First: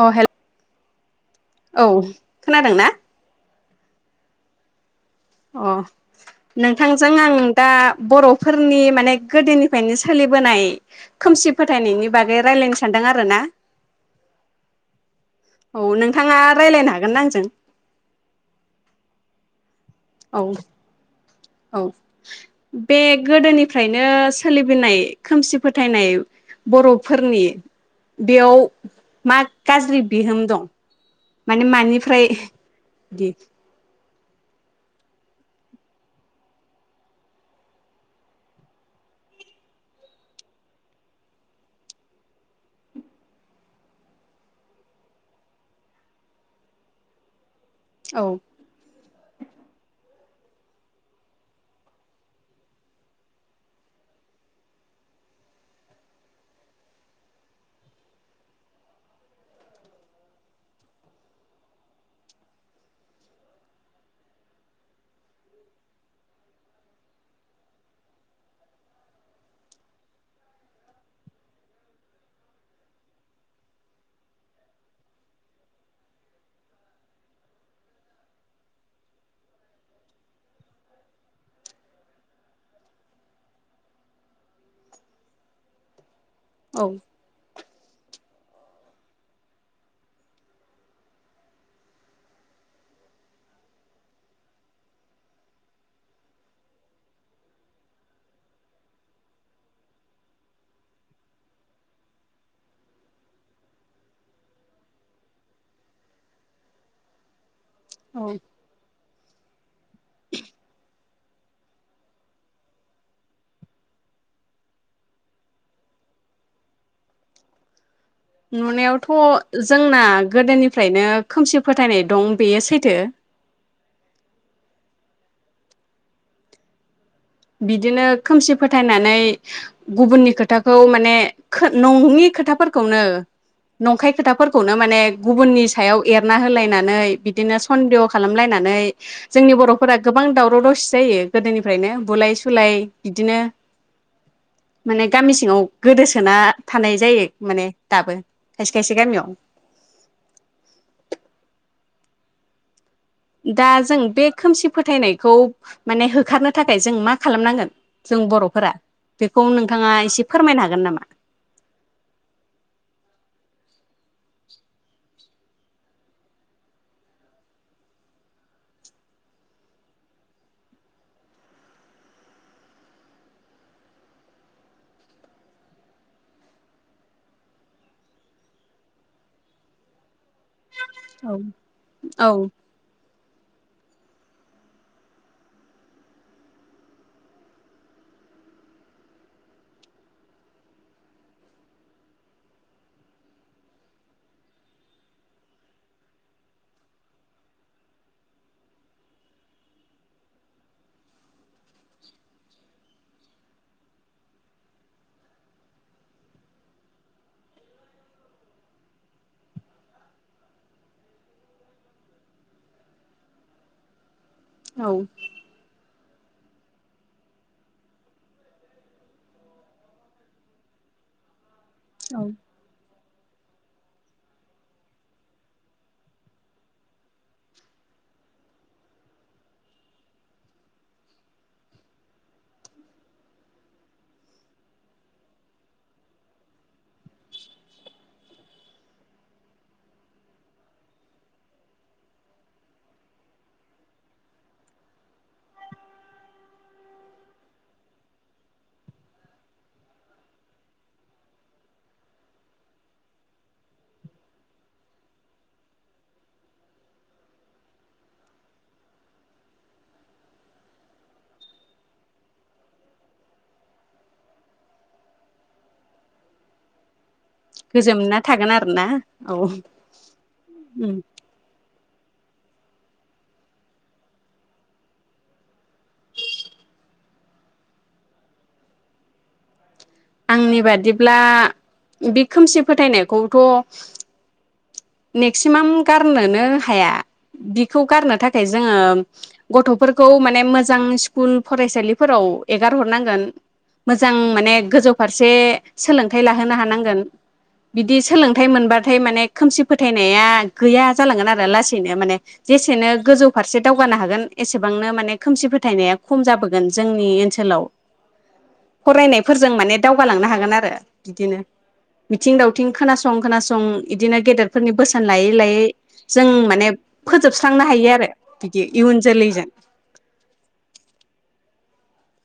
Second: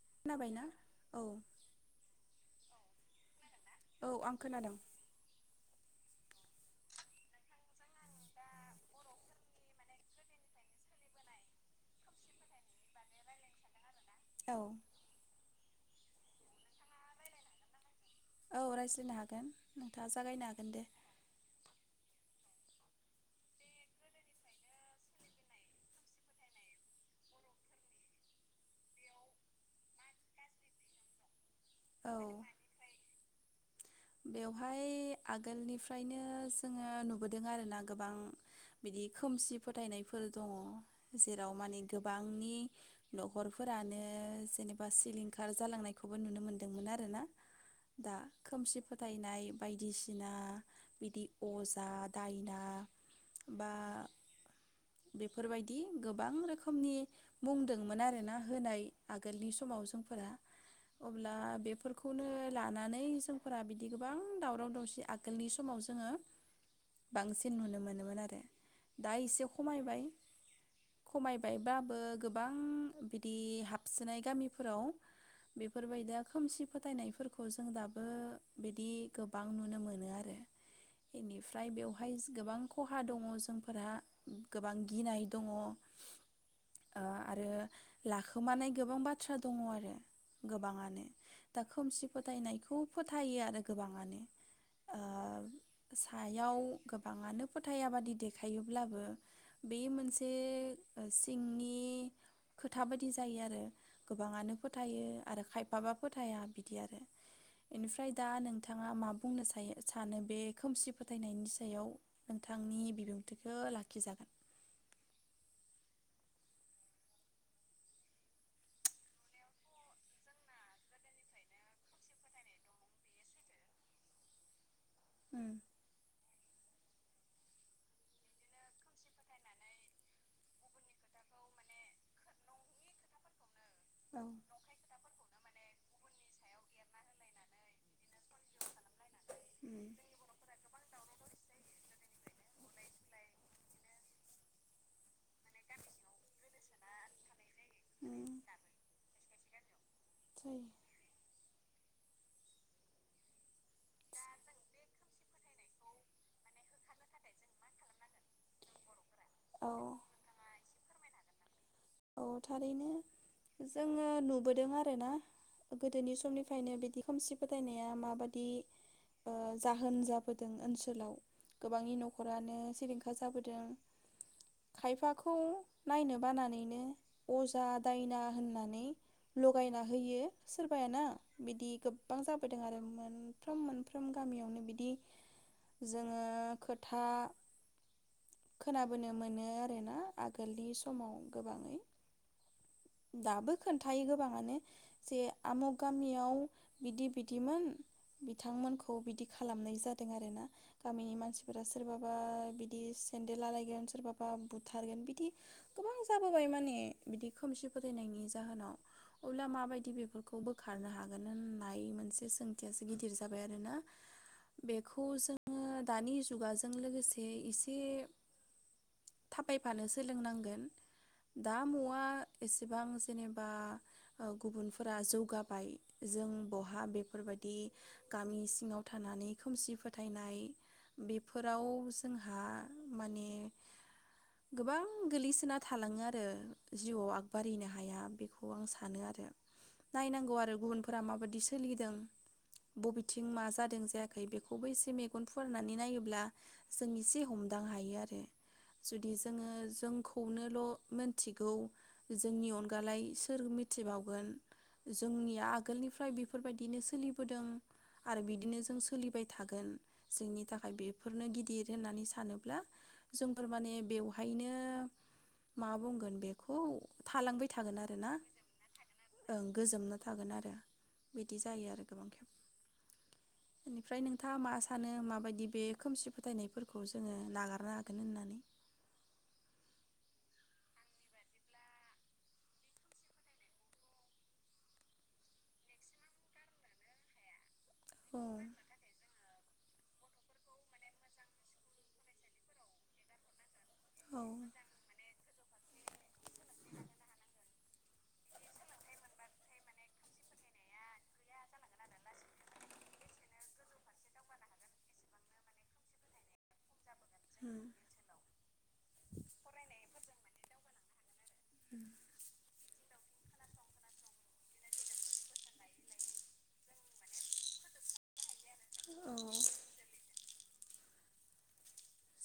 अ हेल खोनाबायना? औ औ खोनादों ना? औ आं खोनादों। अ नोंथांजों आं दा बर'फोरनि माने गोदोनिफ्रायनो सोलिबोनाय खोमसि फोथायनायनि बागै रायलायनो सान्दों आरोना औ औ नोंथाङा रायलायनो हागोन ना आंजों। औ रायज्लायनो हागोन। नोंथाङा औ जागायनो हागोन दे। औ बे गोदोनिफ्रायनो सोलिबोनाय खोमसि फोथायनाय बर'फोरनि बेयाव मा गाज्रि बिहोम दं? माने औ मानिफ्राय दि बेवहाय आगोलनिफ्रायनो जोङो नुबोदों आरोना गोबां बिदि खोमसि फोथायनायफोर दङ जेराव माने गोबांनि न'खरफोरानो जेनेबा सिलिंखार जालांनायखौबो नुनो मोनदोंमोन आरोना। दा औ खोमसि फोथायनाय बायदिसिना बिदि अजा दायना बा बेफोरबायदि गोबां रोखोमनि बुंदोंमोन आरोना होनाय आगोलनि समाव जोंफोरा अब्ला बेफोरखौनो लानानै जों फोरा बिदि गोबां दावराव दावसि आगोलनि समाव जोङो बांसिन नुनो मोनोमोन आरो। दा एसे खमायबाय खमायबायबाबो गोबां बिदि हाबसोनाय गामिफोराव बेफोरबायदिया खोमसि फोथायनायफोरखौ जों दाबो बिदि गोबां नुनो मोनो आरो इनिफ्राय बेवहाय गोबां खहा दङ जोंफोरहा गोबां गिनाय दङ। ओ औ आरो लाखोमानाय गोबां बाथ्रा दङ आरो गोबाङानो दा खोमसि फोथायनायखौ फो थायो आरो गोबाङानो ओ सायाव गोबाङानो फोथाया बादि देखायोब्लाबो बे मोनसे ओ सिंनि खोथा बायदि जायो आरो गोबाङानो फोथायो आरो खायफाबा फोथाया बिदि आरो। बेनिफ्राय दा औ नोंथाङा मा बुंनो सायो सानो बे खोमसि फोथायनायनि सायाव नोंथांनि बिबुंथिखौ लाखिजागोन। नुनायावथ' जोंना गोदोनिफ्रायनो खोमसि फोथायनाय दं बेयो सैथो। उम बिदिनो खोमसि फोथायनानै गुबुननि खोथाखौ माने खो नङि खोथाफोरखौनो नंखाय औ उम खोथाफोरखौनो माने गुबुननि सायाव एरना होलायनानै बिदिनो सन्देह खालामलायनानै जोंनि बर'फोरा गोबां दावराव दावसि जायो गोदोनिफ्रायनो। बुलाय सुलाय बिदिनो माने गामि सिङाव गोदोसोना थानाय जायो माने दाबो खायसे खाय [unintelligible] दा जों बे खोमसि फोथायनायखौ माने होखारनो थाखाय जों मा खालामनांगोन जों बर'फोरा बेखौ औ नोंथाङा एसे फोरमायनो हागोन नामा? औ थारैनो जोङो नुबोदों आरोना गोदोनि समनिफायनो बिदि खोमसि फोथायनाया माबादि ओ जाहोन जाबोदों ओनसोलाव गोबांनि न'खरानो सिलिंखार जाबोदों खायफाखौ नायनो बानानैनो अजा दायना होननानै लगायना होयो। सोरबायायाना औ बिदि गोबां औ जाबोदों आरो मोन फ्रोम मोनफ्रोम गामियावनो बिदि जोङो खोथा खोनाबोनो मोनो आरोना आगोलनि समाव गोबाङै दाबो खोन्थायो गोबाङानो जे आमुग गामियाव बिदि बिदिमोन बिथांमोनखौ बिदि खालामनाय जादों आरो ना गामिनि मानसिफोरा सोरबाबा बिदि सेन्देल आलायगोन सोरबाबा बुथारगोन बिदि गोबां जाबोबाय माने बिदि खोमसि फोथायनायनि जाहोनाव अब्ला माबायदि बेफोरखौ बोखारनो हागोन होननाय मोनसे सोंथियासो गिदिर जाबाय आरोना औ बेखौ जोङो दानि जुगाजों लोगोसे एसे थाबायफानो सोलोंनांगोन। दा मआ एसेबां जेनेबा ओ गुबुनफोरा जौगाबाय जों बहा बेफोरबायदि गामि सिङाव थानानै खोमसि फोथायनाय बेफोराव जोंहा माने गोबां गोलैसोना थालाङो आरो जिउआव आगबारिनो हाया बेखौ आं सानो आरो नायनांगौ आरो गुबुनफोरा माबादि सोलिदों बबेथिं मा जादों जायाखै बेखौबो एसे मेगन फुवारनानै नायोब्ला जों एसे हमदां हायो आरो जुदि जोङो जोंखौनो ल' मोन्थिगौ जोंनि अनगालाय सोर मिथिबावगोन जोंनिया आगोलनिफ्राय बेफोरबायदिनो सोलिबोदों आरो बिदिनो जों सोलिबाय थागोन जोंनि थाखाय बेफोरनो गिदिर होननानै सानोब्ला जोंफोर माने बेवहायनो मा बुंगोन बेखौ थालांबाय थागोन आरो ना गोजोमना थागोन आरोना औ ओं उम गोजोमना थागोन आरो बिदि जायो आरो। फ्राय नोंथाङा मा सानो माबायदि बे खोमसि फोथायनायफोरखौ जोङो नागारनो हागोन होननानै आंनि बादिब्ला बे खोमसि फोथायनायखौथ मेक्सिमाम गारनोनो हाया बि खौ गारनो थाखाय जोङो गथ'फोरखौ माने मोजां सिकुल फरायसालिफोराव एगार हरनांगोन। मोजां औ माने गोजौ फारसे सोलोंथाय लाहोनो हानांगोन बिदि सोलोंथाय मोनबाथाय माने खोमसि फोथायनाया गैया जालांगोन आरो लासैनो माने जेसेनो गोजौ फारसे दावगानो हागोन एसेबांनो माने खोमसि फोथायनाया खम जाबो गोन जोंनि ओन्सोलाव फरायनायफोरजों माने दावगालांनो हागोन आरो बिदिनो। मिथिं दावथिं खोना सं खोनासं इदिनो गेदेर फोरनि बोसोन लायै लायै जों माने फोजोबस्रांनो हायो आरो बिदि इयुन औ औ जोलैजों।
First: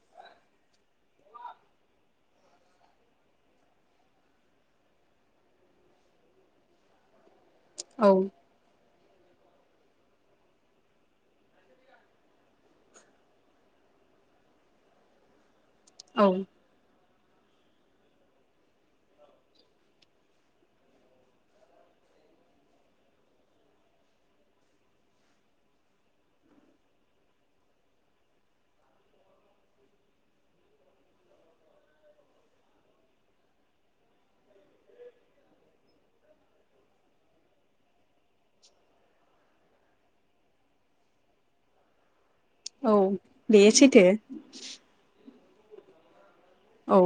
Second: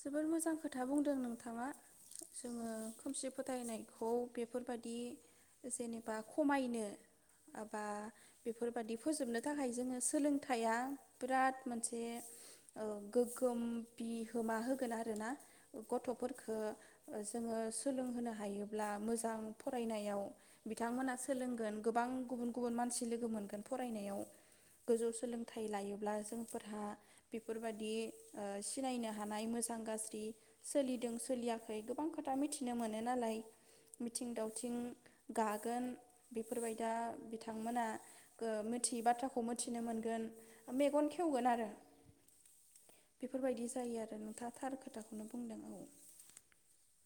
जोबोर मोजां खोथा बुंदों नोंथाङा जोङो खोमसि फोथायनायखौ बेफोरबादि जेनेबा खमायनो माबा औ बेफोरबादि फोजोबनो थाखाय जोंनो सोलोंथाया बिराद मोनसे ओ गोग्गोम बिहोमा हो गोन आरोना औ गथफोरखो ओ जोङो सोलोंहोनो हायोब्ला मोजां फरायनायाव बिथांमोना सोलोंगोन गोबां गुबुन गुबुन मानसि लोगो मोनगोन फरायनायाव गोजौ सोलोंथाय लायोब्ला जोंफोरहा बेफोरबादि ओ सिनायनो हानाय मोजां गाज्रि सोलिदों सोलियाखै गोबां खोथा मिथिनो मोनो नालाय मिथिं दावथिं गागोन बेफोरबायदा बिथांमोना ओ मिथियै बाथ्राखौ मोथिनो मोनगोन मेगन खेवगोन आरो औ बेयो सैथो। बेखौनो बुंदों औ। औ।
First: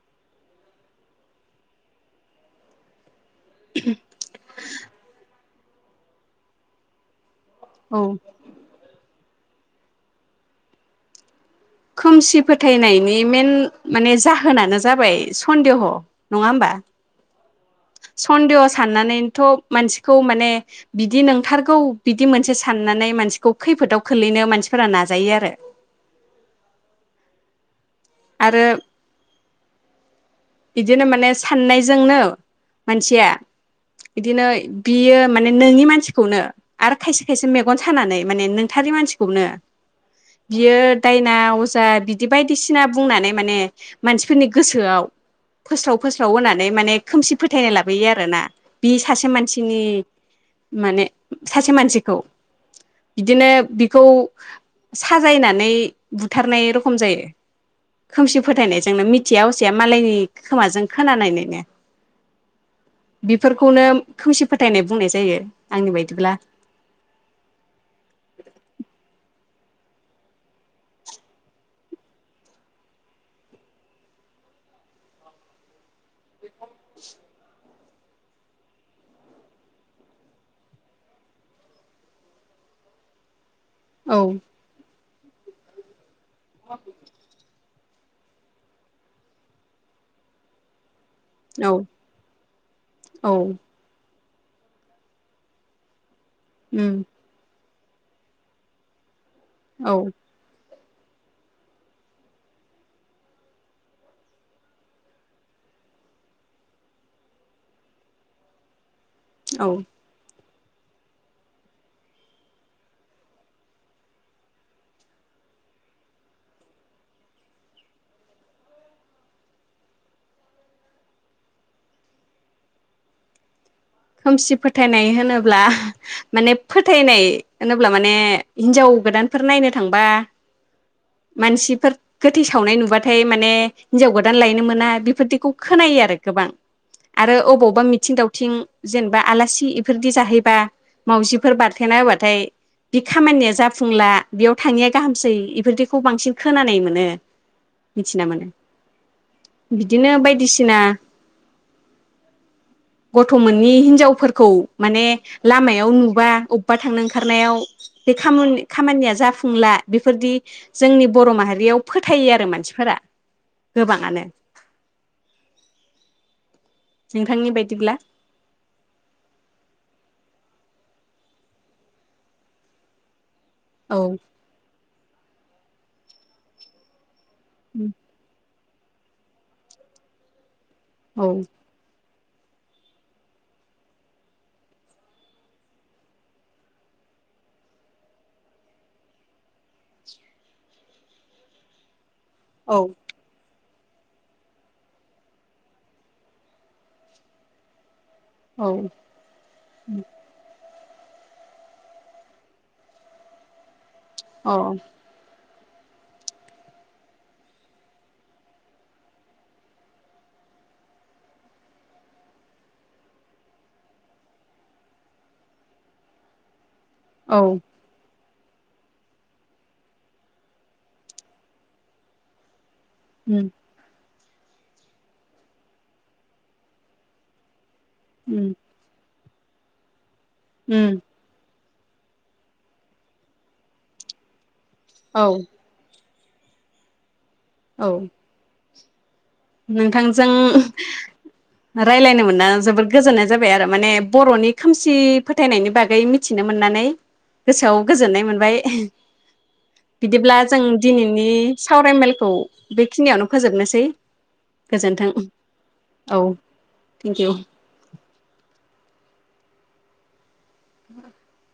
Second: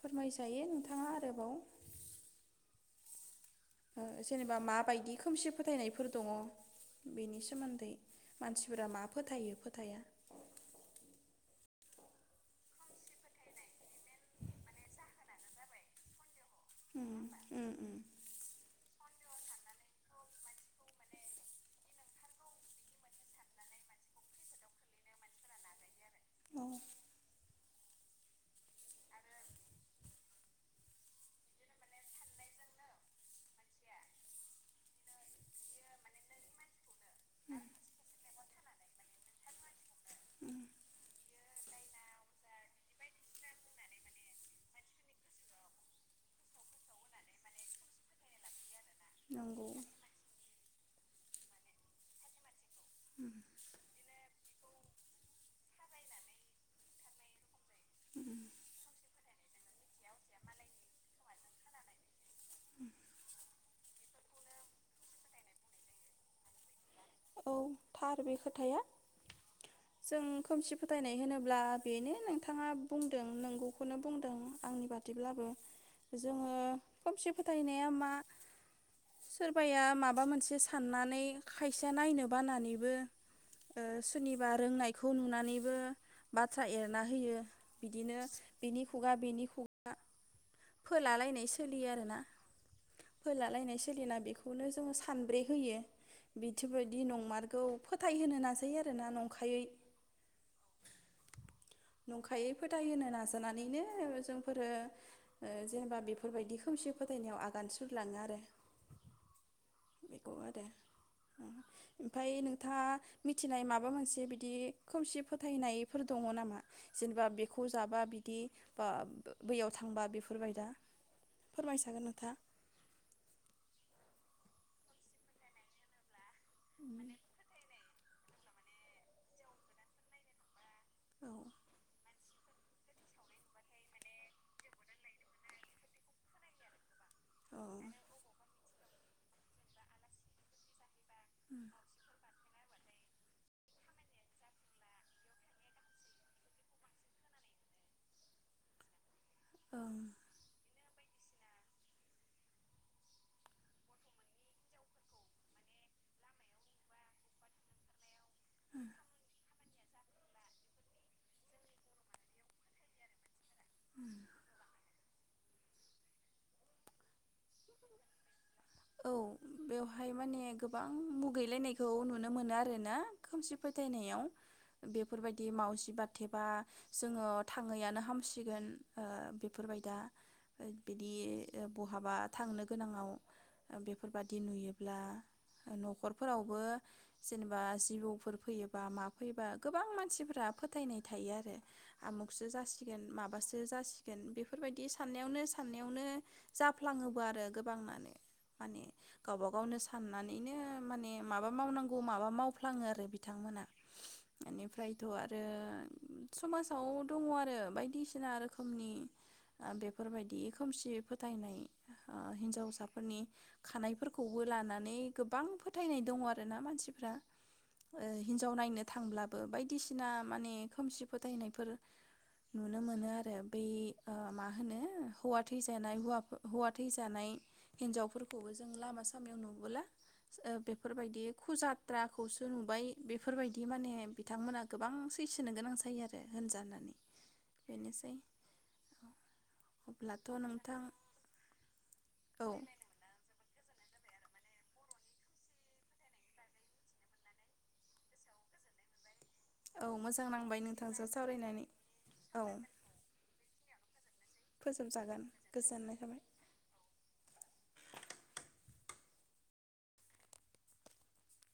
फोरमायजायो नोंथाङा आरोबाव। ओ जेनेबा माबायदि खोमसि फोथायनायफोर दङ बेनि सो मोन्दै औ मानसिफोरा मा फोथायो फोथाया खोमसि फोथायनायनि मेन माने जाहोनानो जाबाय सन्देह'। नङा होमबा उम उम उम सन्देह' सान्नानै थ मानसिखौ माने बिदि नोंथारगौ बिदि मोनसे सान्नानै मानसिखौ खैफोदाव खोलैनो मानसिफोरा नाजायो आरो औ आरो इदिनो माने सान्नायजोंनो मानसिया इदिनो बियो माने नोङि मानसिखौनो आरो खायसे खायसे मेगन सानानै माने नोंथारि मानसिखौनो बियो दायना अजा बिदि बायदिसिना बुंनानै माने मानसिफोरनि गोसोआव फोस्राव फोस्राव होनानै माने खोमसि फोथायनाय लाबोयो आरोना। बि सासे नंगौ मानसिनि माने सासे मानसिखौ बिदिनो बिखौ साजायनानै बुथारनाय रखम जायो। खोमसि फोथायनायजोंनो मिथिया असिया मालायनि खोमाजों खोनानायनैनो। बेफोर खौनो खोमसि फोथायनाय बुंनाय जायो आंनि बायदिब्ला। ओउ थार बे खोथाया। जों खोमसि फोथायनाय होनोब्ला बेनो नोंथाङा बुंदों नंगौखौनो बुंदों आंनि बादिब्लाबो जोङो ओ खोमसि फोथायनाय माया मा सोरबाया माबा मोनसे साननानै खाय सेया नायनो बानानैबो ओ औ सोरनिबा रोंनाय खौ नुनानैबो बाथ्रा एरना होयो बिदिनो बेनि खुगा बिनि खुगा फोला लायनाय औ सोलियो आरोना औ फोलालायनाय सोलियोना बेखौ बेखौनो जोङो सानब्रे होयो बिथि उम बायदि नंमारगौ फोथाय होनो नाजायो आरो ना नं औ नंखायै फोथायहो नाजानानैनो जोंफोरो ओ जेनेबा बेफोरबायदि खोमसि फोथायनायाव आगान सुरलाङो आरो औ बेखौ आ दे ओमफाय नोंथाङा मिथिनाय माबा मोनसे बिदि खोमसि फोथायनायफोर दङो नामा जेनेबा बेखौ जाबा बिदि बा ओ बैयाव थांबा बेफो फोरबायदा फोरमायसागोन नोंथाङा। खोमसि फोथायनाय होनोब्ला माने फोथायनाय होनोब्ला माने हिनजाव गोदानफोर नायनो थांबा औ मानसिफोर गोथै सावनाय नुबाथाय माने हिन्जाव गोदान लायनो मोना बेफोरदिखौ खोनायो आरो गोबां आरो औ अबावबा मिथिं दावथिं जेनेबा आलासि इफोरदि जाहैबा मावजिफोर बारथेना होबाथाय बि खामानिया जाफुंला बेयाव थाङैया गाहामसै इफोरदिखौ बांसिन खोनानाय मोनो मिथिना मोनो। ओं बिदिनो बायदिसिना गथ'मोन नैनि हिनजावफोरखौ माने लामायाव नुबा अबेबा थांनो ओंखारनायाव बे खामानि खामानिया जाफुंला बेफोरदि जोंनि बर' माहारियाव फोथायो आरो मानसिफोरा गोबाङानो। नोंथांनि बायदिब्ला? औ बेवहाय माने गोबां मुगैलायनायखौ नुनो मोनो आरो ना। खोमसि औ फोथायनायाव बे बेफोरबायदि मावजि बाथेबा जोङो थाङैआनो हामसिगोन ओ बेफोरबाय दा बिदि औ ओ बहाबा थांनो गोनाङाव बेफोरबादि नुयोब्ला नखरफोरावबो जेनेबा जिबौफोर फैयोबा मा फैयोबा गोबां मानसिफोरा फोथायनाय थायो आरो। आमुखसो औ जासिगोन माबासो जासि गोन बेफोरबायदि साननायावनो साननायावनो जाफ्लाङोबो आरो गोबांआनो। माने गावबा गावनो साननानैनो माने माबा मावनांगौ माबा मावफ्लाङो आरो बिथांमोना। औ अ एनिफ्रायथ आरो समाजाव दङ आरो बायदिसिना रोखोमनि ओ बेफोरबायदि खोमसि फोथायनाय। ओ हिन्जावसाफोरनि खानायफोरखौबो लानानै गोबां फोथायनाय दङ आरो ना। मानसि फ्रा औ ओइ हिन्जाव नायनो थांब्लाबो बायदिसिना माने खोमसि फोथायनायफोर नुनो मोनो आरो उम बै ओ मा होनो हौवा थैजानाय हौवा थैजानाय हिनजाव उम औ जों लामा सामा नुबोला ओ उम बेफोरबायदि खुजाद ट्राखौसो नुबाय। बेफोरबायदि माने बिथांमोना गोबां औ सैसोनो गोनां जायो आरो। होनजानानै औ बेनोसै। अब्लाथ' नोंथांजों नोंथां रायलायनो मोना औ जोबोद गोजोननाय जाबाय आरो माने बरनि खोमसि फोथायनायनि बागै मिथिनो मोननानै गोसोआव गोजोननाय मोनबाय। औ मोजां बिदिब्ला नांबाय जों नोंथांजों दिनैनि सावरायनानै सावरायमेलखौ औ बेखिनियावनो फोजोबनोसै। [unintelligible] फोजोबजागोन गोजोननाय थाबाय। Thank you [inaudible]